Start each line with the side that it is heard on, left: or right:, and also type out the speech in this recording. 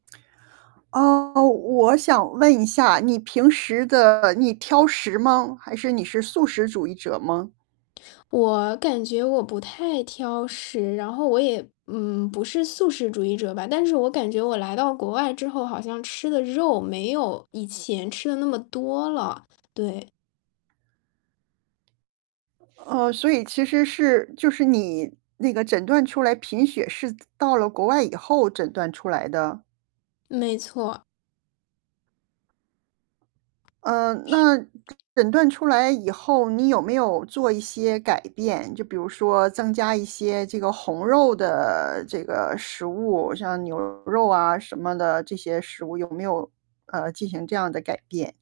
right: 啊，我想问一下，你平时的你挑食吗？还是你是素食主义者吗？
left: 我感觉我不太挑食，然后我也，嗯，不是素食主义者吧，但是我感觉我来到国外之后好像吃的肉没有以前吃得那么多了，对。
right: 哦，所以其实是就是你那个诊断出来贫血是到了国外以后诊断出来的？
left: 没错。
right: 嗯，
left: 是。
right: 那诊断出来以后你有没有做一些改变，就比如说增加一些这个红肉的这个食物，像牛肉啊什么的这些食物，有没有，呃，进行这样的改变？